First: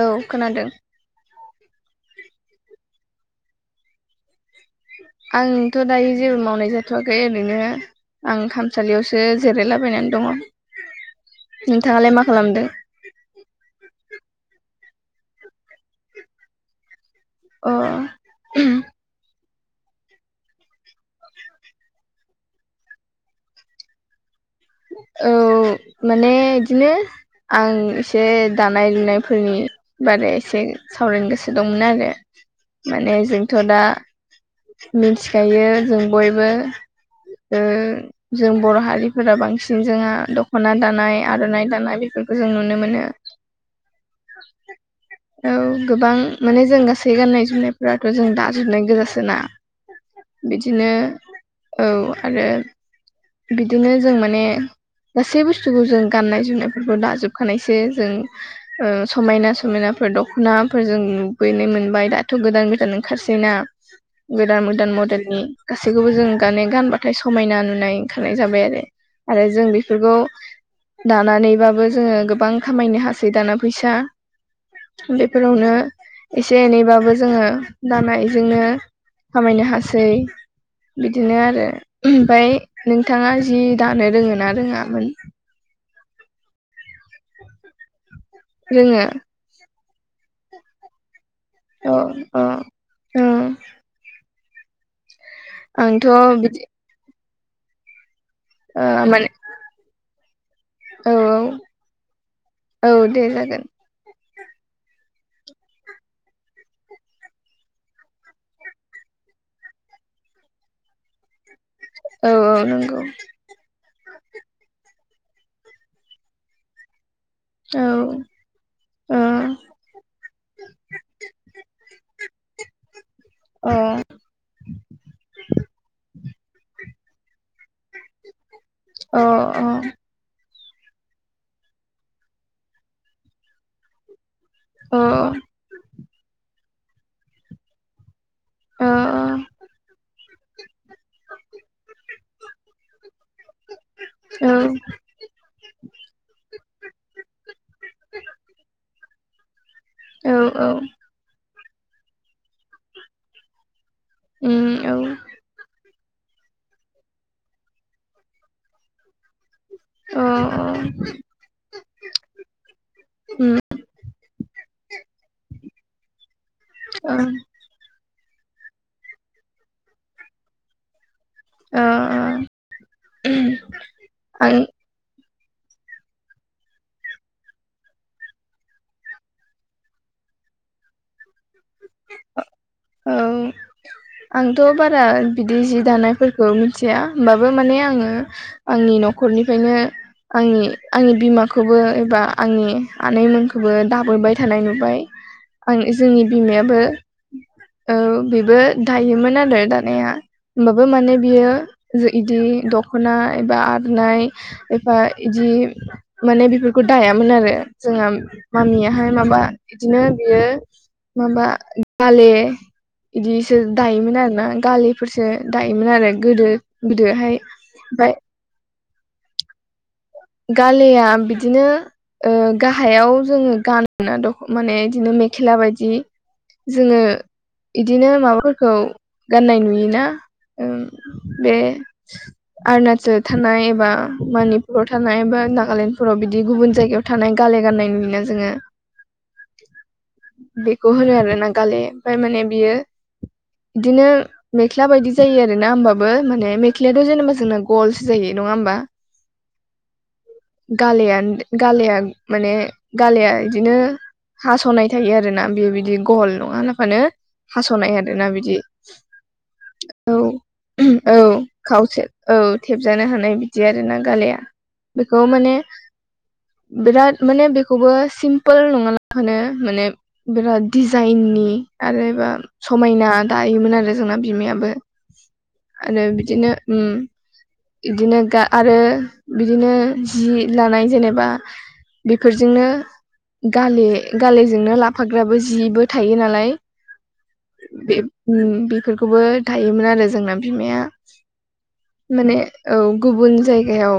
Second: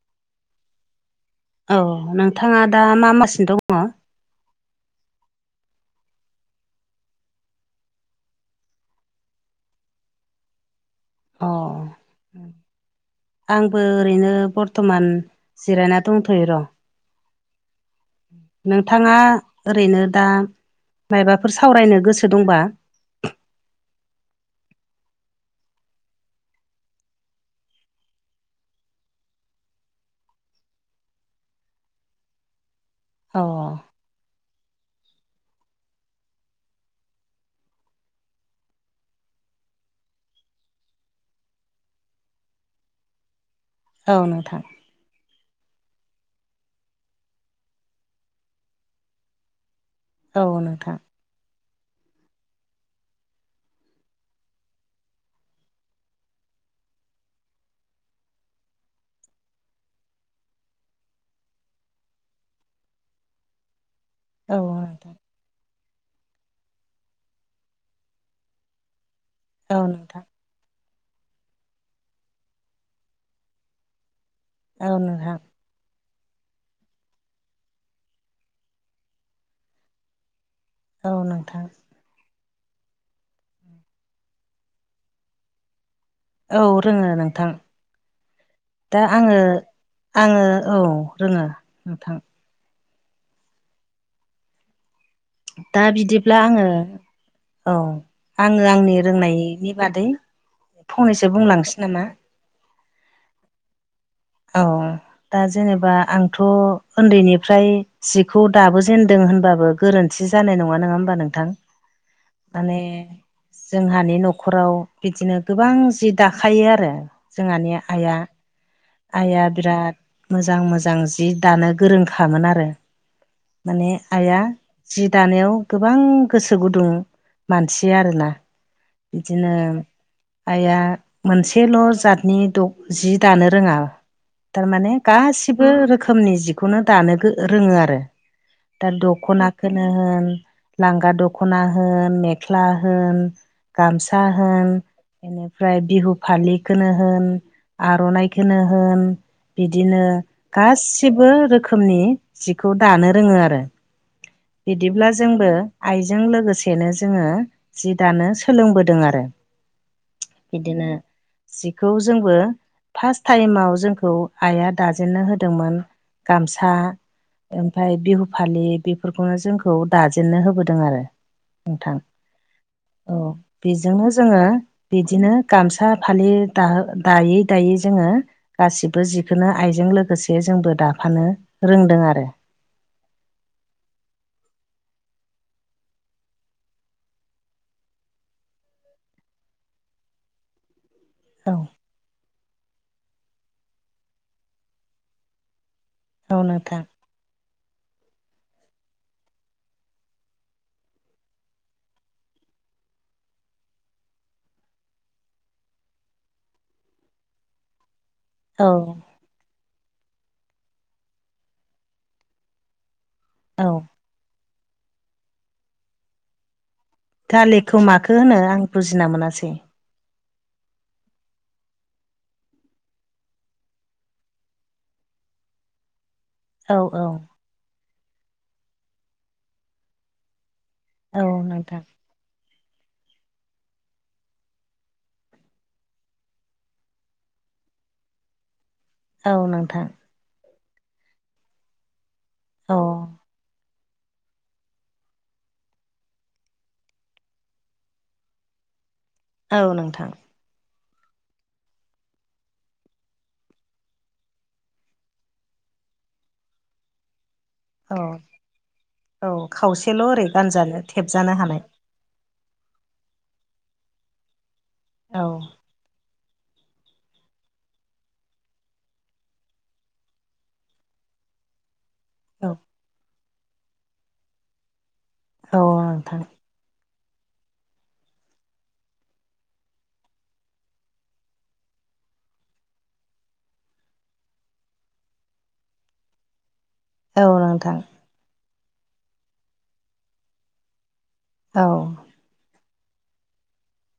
औ खोनादों औ नोंथाङा दा मा मावगासिनो दङ? आंथ' दायो जेबो मावनाय जाथ'वाखै ओरैनो आं खामसालियावसो जिरायलाबायनानै दङ अ नोंथाङालाय मा खालामदों आंबो ओरैनो बर्थ'मान जिरायना दंथ'यो र' अ नोंथाङा ओरैनो दा मायोबाफोर सावरायनो गोसो दंबा औ माने बिदिनो आं एसे दानाय लुनायफोरनि बागै एसे सावरायनो गोसो दंमोन आरो माने औ जोंथ' दा मिनथिखायो जों बयबो ओ जों बर' हारिफोरा बांसिन सिन जोंहा दख'ना दानाय आर'नाइ दानाय बेफोरखौ जों नुनो मोनो औ नोंथां [unintelligible] औ गोबां माने जों गासै गाननाय जोमनायफोराथ' जों दाजोबनाय गोजासो ना औ बिदिनो नोंथां औ आरो बिदिनो जों माने गासै बुसथुखौ जों गाननाय जोमनायफोरखौ दाजोबखानायसो जों ओ समायना समायनाफोर दख'नाफोरजों नुुबैनाय मोनबाय दाथ' गोदान गोदान ओंखारसै ना [inaudible] औ गोदान गोदान नोंथां मडेलनि गासैखौबो जों गान गानबाथाय समायना नुनाय ओंखारनाय जाबाय आरो आरो जों औ बेफोरखौ नोंथां दानानैबाबो जोङो गोबां खामायनो हासै दाना फैसा औ नोंथां बेफोरावनो एसे एनैबाबो जोङो दानायजोंनो खामायनो हासै औ बिदिनो नोंथां आरो ओमफ्राय नोंथाङा जि दानो रोङो ना रोङामोन औ रोङो नोंथां दा रोङो आङो आङो औ रोङो अ नोंथां अ दा आंथ' बिदिब्ला बिदि आङो औ आङो ओ आंनि माने रोंनायनि बादै औ फंनैसो बुंलांसै नामा औ दे जागोन औ दा जेनेबा आंथ' उनदैनिफ्राय जिखौ दाबो जेनदों होनबाबो गोरोनथि जानाय नङा नङा होमबा नोंथां औ औ माने नंगौ जोंहानि न'खराव बिदिनो गोबां जि दाखायो आरो जोंहानि औ ओ आइआ अ आइआ बिराद मोजां मोजां जि दानो गोरोंखामोन आरो अ माने आइआ जि दानायाव गोबां गोसो गुदुं मानसि आरोना अ बिदिनो आइया मोनसेल' जातनि जि दानो रोङा थारमाने अ गासिबो रोखोमनि जिखौनो दानो रोङो आरो अ दा दख'नाखौनो होन लांगा दखना होन मेख्ला होन गामसा होन बेनिफ्राय बिहु फालिखौनो होन आर'नाइ खोनो होन बिदिनो औ औ गासिबो रोखोमनि जिखौ दानो रोङो आरो उम औ बिदिब्ला जोंबो आइजों लोगोसेनो जोङो जि दानो सोलोंबोदों आरो अ अ बिदिनो जिखौ जोंबो फार्स्ट उम टाइमाव जोंखौ आइआ दाजेननो होदोंमोन गामसा अ ओमफ्राय बिहु फालि बे बेफोरखौनो जोंखौ दाजेननो होबोदों आरो अ नोंथां औ बेजोंनो जोङो आं बिदिनो गामसा फालि दायै दायै जोङो गासिबो जिखनो आइजों लोगोसे जोंबो दाफानो रोंदों आरो औ आंथ' बारा बिदि जि दानायफोरखौ मिथिया होमबाबो माने आङो आंनि न'खरनिफ्रायनो आंनि आंनि औ बिमाखौबो एबा आंनि आनैमोनुंखौबो दाबोबाय थानाय नुबाय आं जोंनि औ बिमायाबो नोंथां औ बेबो दायोमोन आरो दानाया होमबाबो माने बियो बिदि दख'ना बा आरनाय एफा गदि माने बेफोरखौ दायामोन आरो जोंहा औ मामियाहाय माबा इदिनो बेयो माबा गाले इदिसो औ दायोमोन आरो ना गालेफोरसो दायोमोन आरो गोदो गोदोहाय गालेखौ ओमफाय माखो होनो आं बुजिना मोनासै गालेआ बिदिनो ओ गाहायाव जोङो गानो ना द' माने बिदिनो मेख्ला बादि औ जोङो औ इदिनो माबाफोरखौ गाननाय नुयोना ओ औ बे नोंथां अरुणचल थानाय एबा मनिपुर थानाय थानाय बा नागालेण्डफोराव बिदि गुबुन जायगायाव थानाय गाले गाननाय नुयो ना जोङो औ नोंथां बेखौ होनो आरो ना गाले आमफ्राय माने बियो औ बिदिनो मेख्ला बायदि जायो आरोना होमबाबो माने मेख्लायाथ' जेनोबा जोंना ग'लसो जायो नङा होमबा औ नोंथां गालेयान गालेयान माने गालेआ इदिनो हास'नाय थायो आरो ना बे बिदि ग'ल नङा होफानो औ हास'नाय आरोना बिदि औ खावसेल' औ ओरै गानजानो उम औ थेबजानो हानाय खावसे औ थेबजानो हानाय बिदि आरो ना गालेआ बेखौ औ माने बिराद माने बेखौबो सिम्पोल नङालाबानो माने बिराद दिजाइननि आरोबा औ समायना दायोमोन आरो जोंना बिमाआबो औ आरो नोंथां बिदिनो उम बिदिनो गा आरो बिदिनो जि लानाय जेनोबा बेफोरजोंनो गाले गालेजोंनो लाफाग्राबो जिबो थायो नालाय औ नोंथां बे उम बेफोरखौबो दायोमोन आरो जोंना बिमाआ औ माने औ गुबुन जायगायाव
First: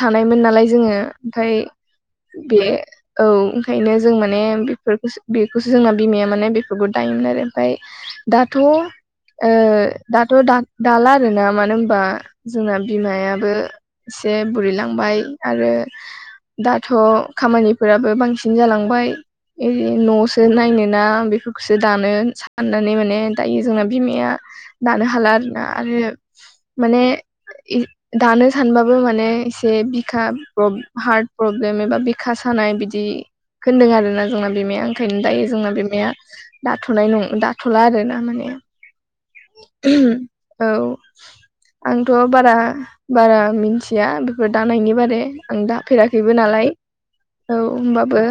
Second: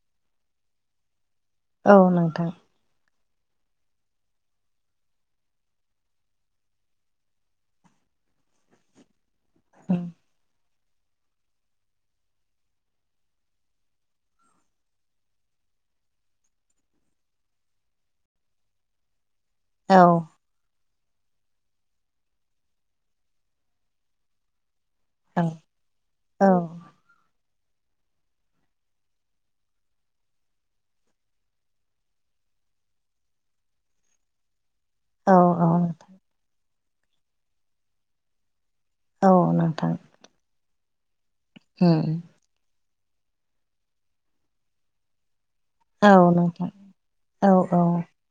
थानायमोन नालाय जोङो आमफाय औ नोंथां बे औ ओंखायनो जों माने बेफोरखौसो बेखौसो जोंना बिमाआ माने बेफोरखौ दायोमोन आरो आमफ्राय दाथ' ओ दाथ' दा दाला आरो ना मानो होनबा जोंना बिमाआबो एसे बु बुरिलांबाय आरो दाथ' खामानिफोराबो बांसिन जालांबाय एरै औ न' आव सो नायनो ना बेफोरखौसो दानो साननानै माने दायो जोंना बिमाआ दानो हाल हाला औ आरोना आरो औ माने इ दानो सानबाबो माने एसे बिखा प्रब्लेम हार्ट प्रब्लेम एबा बिखा सानाय बिदि खोनदों आरोना जोंना बिमाआ ओंखायनो औ दायो जोंना औ बिमाआ दाथ'नाय नं दाथ'ला आरो ना माने औ नोंथां उम औ आंथ' बारा बारा मिथिया बेफोर दानायनि बारै आं दा औ दाफेराखैबो नालाय नोंथां औ होमबाबो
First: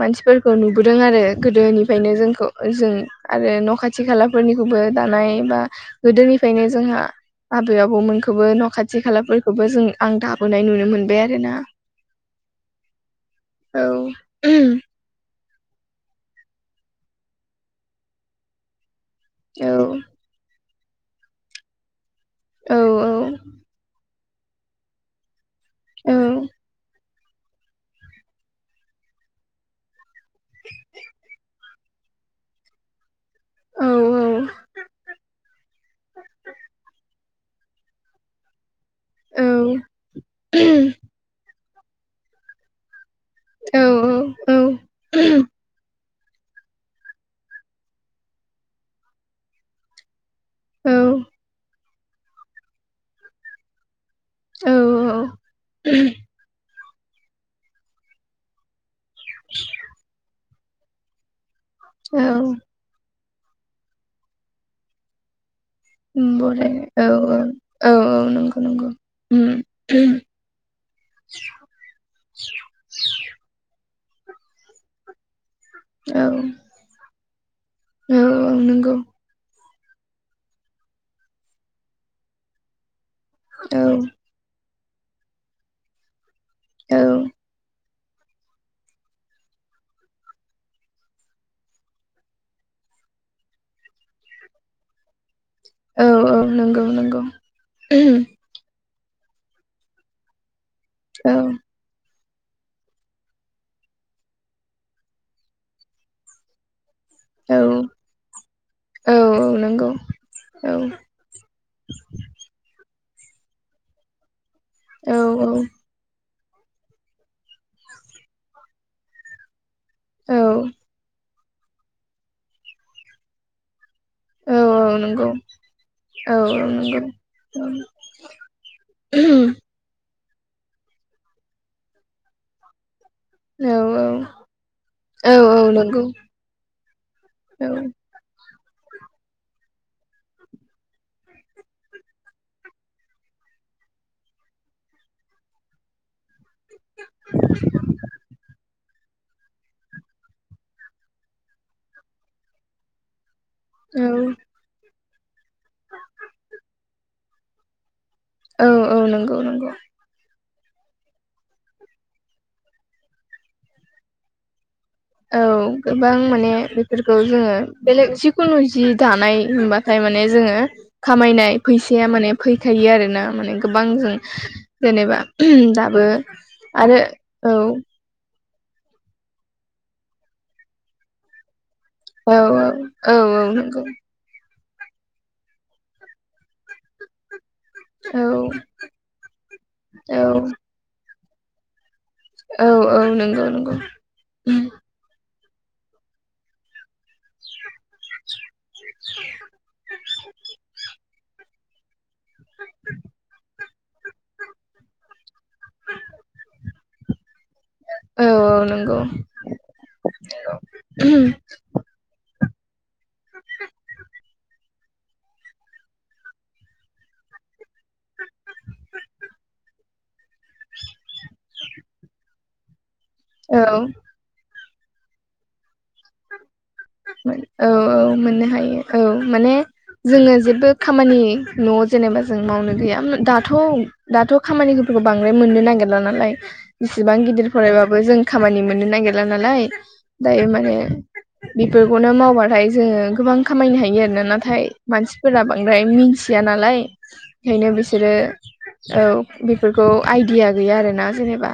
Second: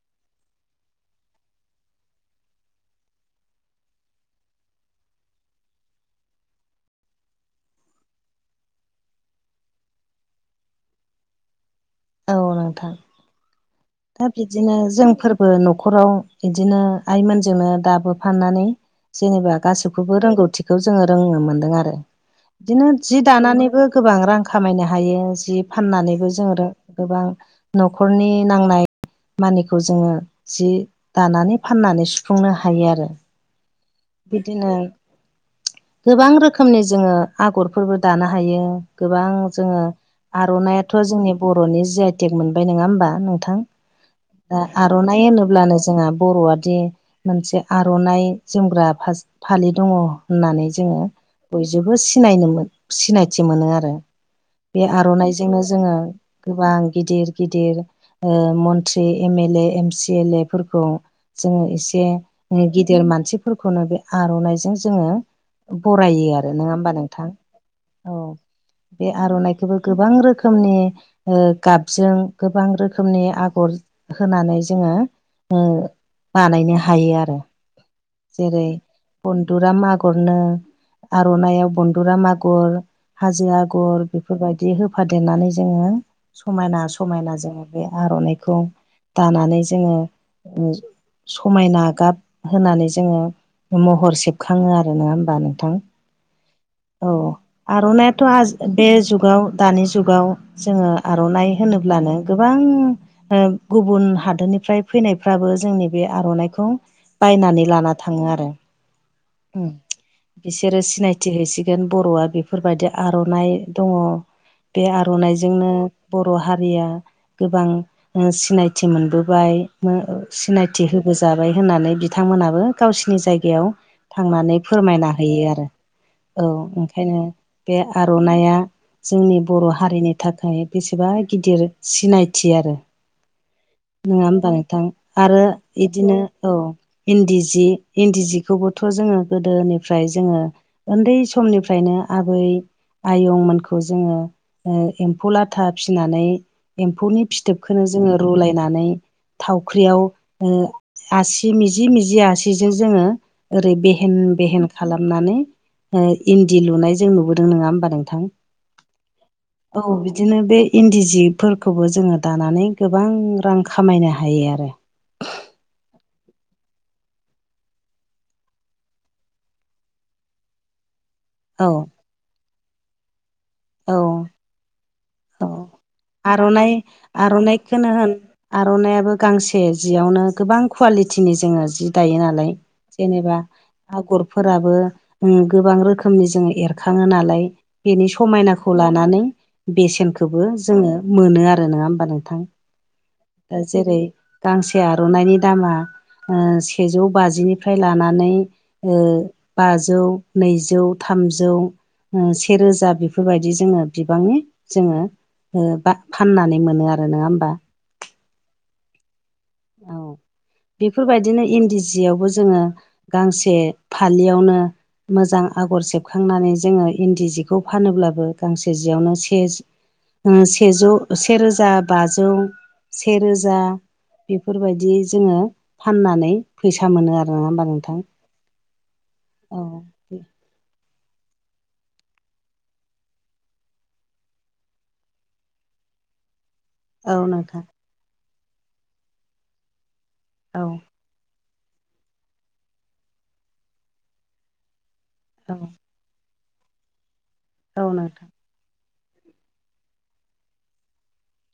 मानसिफोरखौ नुबोदों आरो गोदोनिफ्रायनो जोंखौ जों आरो न' खाथि खाथि खालाफोरनिखौबो दानाय बा गोदोनिफ्रायनो जोंहा आबै आबौमोनखौबो न' खाथि खालाफोरखौबो जों आं दाबोनाय नुनो मोनबाय आरोना औ नोंथां औ दा बिदिनो जोंफोरबो जोंबो न'खराव इदिनो आइमोनजोंनो दाबो फानानै जेनोबा औ गासैखौबो रोंगौथिखौ जोंङो रोंनो मोन्दों आरो औ बिदिनो जि दानानैबो गोबां रां खामायनो हायो जि औ फाननानैबो जोंङो रो गोबां न'खरनि नांनाय मानिखौ जोंङो जि दानानै फाननानै सुफुंनो हायो आरो औ बिदिनो गोबां रोखोमनि जोंङो आगरफोरबो दानो हायो गोबां औ जोंङो आर'नायाथ' जोंनि बर'नि जि आइ टेक मोनबाय नङा होमबा नों थां आर'नाइ होनोब्लानो जोंहा बर'आ बिदि मोनसे आर'नाइ जोमग्रा फालि दङ होननानै औ जोंङो बयजोंबो सिनायनो सिनायथि मोनो आरो औ बे आर'नाइजोंनो जोंङो गोबां गिदिर गिदिर मन ट्रि एमेले एम सि एल ए जों एसे औ गिदिर मानसि खौनो बे आर'नाइजों जोंङो बरायो आरो नंङा बराय होमबा औ नोंथां औ औ नंगौ नंगौ बे आर'नाइखौबो गोबां औ रोखोम रोखोमनि गाबजों गोबां रोखोमनि आगर होनानै जोंङो बानायनो हायो आरो औ औ जेरै नंगौ बनदुरा मागरनो आर'नाइाव बनन्दुरा आगर हाजो औ आगर बेफोरबायदि होफादेरनानै जोंङो समायना औ समायना जोंङो बे आर'नाइखौ दानानै जोंङो समायना गाब होनानै जोंङो महर सेबखाङो आरो नंङा होमबानो औ औ नंगौ औ नंगौ आरनायाथ आजि बे जुगाव दानि जुगाव जोङो औ आर'नाइ होनोब्लानो गोबां गुबुन हादोरनिफ्राय फैनायफ्राबो जोंनि बे आर'नाइखौ औ बायनानै लाना थाङो आरो औ औ नंगौ औ बिसोरो सिनायथि थि हैसिगोन बर'आ बेफोरबायदि आर'नाइ दंङ बे औ आर'नाइजोंनो बर' हारिया गोबां सिनायथि मोनबोबाय औ सिनायथि होबोजाबाय होननानै बिथांमोनाबो गावसिनि जायगायाव औ थांनानै औ फोरमायना नंगौ होयो आरो औ ओंखायनो औ बे आर'नाइआ जोंनि बर' हा हारिनि थाखाय बेसेबा गिदिर सिनायथि आरो औ नङा होमबा नोंथां आरो औ औ नंगौ बिदिनो औ इन्दि जि औ इन्दि जिखौबोथ' जोङो गोदोनिफ्राय जोङो उन्दै समनिफ्रायनो आबै आयंमोनखौ जोङो एम्फौ लाथा फिनानै एम्फौनि फिथोबखौनो जोङो रुलायनानै थावख्रियाव आसि मिजि मिजि आसिजों जोङो ओरै औ बेहेन बेहेन खालामनानै इन्दि लुनाय जों नुबोदों नङा होमबा नोंथां औ औ नंगौ नंगौ औ बिदिनो बे इन्दि जिफोरखौबो जोङो दानानै गोबां रां खामायनो हायो आरो औ गोबां माने बेफोरखौ जोङो बेलेग जिखुनु जि दानाय होनबा ओमफ्राय माने जोङो खामायनाय औ फैसाया माने फैखायो आरोना माने गोबां औ जों जेनेबा औ दाबो आरो औ आर'नाइयाबो गांसे जियावनो गोबां कुवालिटिनि जोङो जि दायो औ नालाय औ जेनेबा औ नंगौ आगर फोराबो गोबां रोखोमनि जोङो एरखाङो नालाय बेनि औ समायनाखौ लानानै बेसेनखौबो औ जोङो मोनो आरो नङा होमबा नोंथां औ औ नंगौ दा नंगौ जेरै गांसे आर'नायनि दामा सेजौ बाजि निफ्राय लानानै बाजौ नैजौ थामजौ सेरोजा बेफोरबायदि जोङो बिबांनि जोङो बा फाननानै मोनो आरो नङा होमबा औ औ नंगौ औ बेफोरबायदिनो इन्दि सियावबो जोङो गांसे फालियावनो मोजां आगर सेबखांनानै जोङो इन्दि जि खौ फानोब्लाबो गांसे जियावनो से सेजौ सेरोजा बाजौ औ सेरोजा बेफोरबायदि जोङो फाननानै फैसा मोनो आरो नङा होमबा औ नोंथां औ मोननो हायो औ माने औ जोङो जेबो खामानि न'आव जेनेबा जों मावनो गैया दाथ' दाथ' खामानिफोरखौ बांद्राय मोननो नागेरला नालाय इसिबां औ गिदिर नोंथां फरायबाबो जों खामानि मोननो नागिरला नालाय दायो औ माने बेफोरखौनो मावबाथाय जोङो गोबां खामायनो हायो आरोना नाथाय मानसिफोरा औ बांद्राय मि थिया नालाय ओंखायनो औ बिसोरो नोंथां औ बेफोरखौ आइडिया गैया आरोना जेनेबा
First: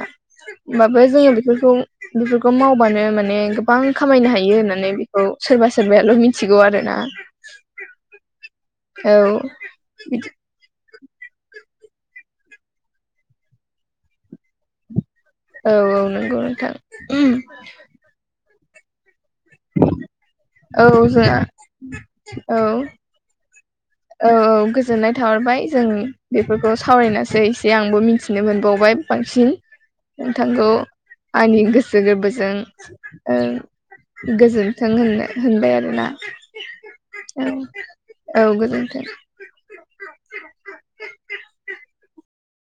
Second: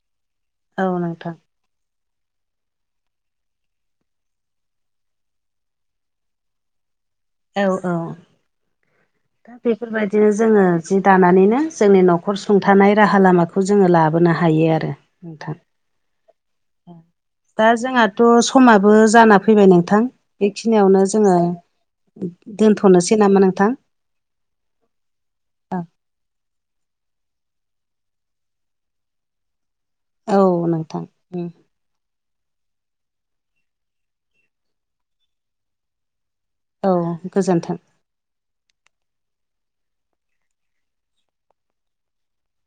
औ होमबाबो जोङो नोंथां बेफोरखौ बेफोरखौ मावबानो माने गोबां खामायनो हायो होननानै बेखौ सोरबा सोरबाल' मिथिगौ आरो ना औ औ दा बेफोरबायदिनो बिदि जोङो जि दानानैनो जोंनि न'खर सुंथानाय राहा लामाखौ जोङो लाबोनो हायो आरो नोंथां औ औ नंगौ नोंथां थ' समाबो जाना फैबाय नोंथां औ बेखिनियावनो जोङो जोंहा औ दोनथ'नोसै एसे नामा नोंथां औ औ गोजोननाय थाहरबाय जोंनि बे बेफोरखौ सावरायनासै एसे आंबो मिन्थिनो मोनबावबाय बांसिन औ नोंथांखौ नोंथां आंनि गोसो गोसो गोरबोजों गोजोन्थों होननो होनबाय आरोना औ औ गोजोन्थों औ गोजोनथों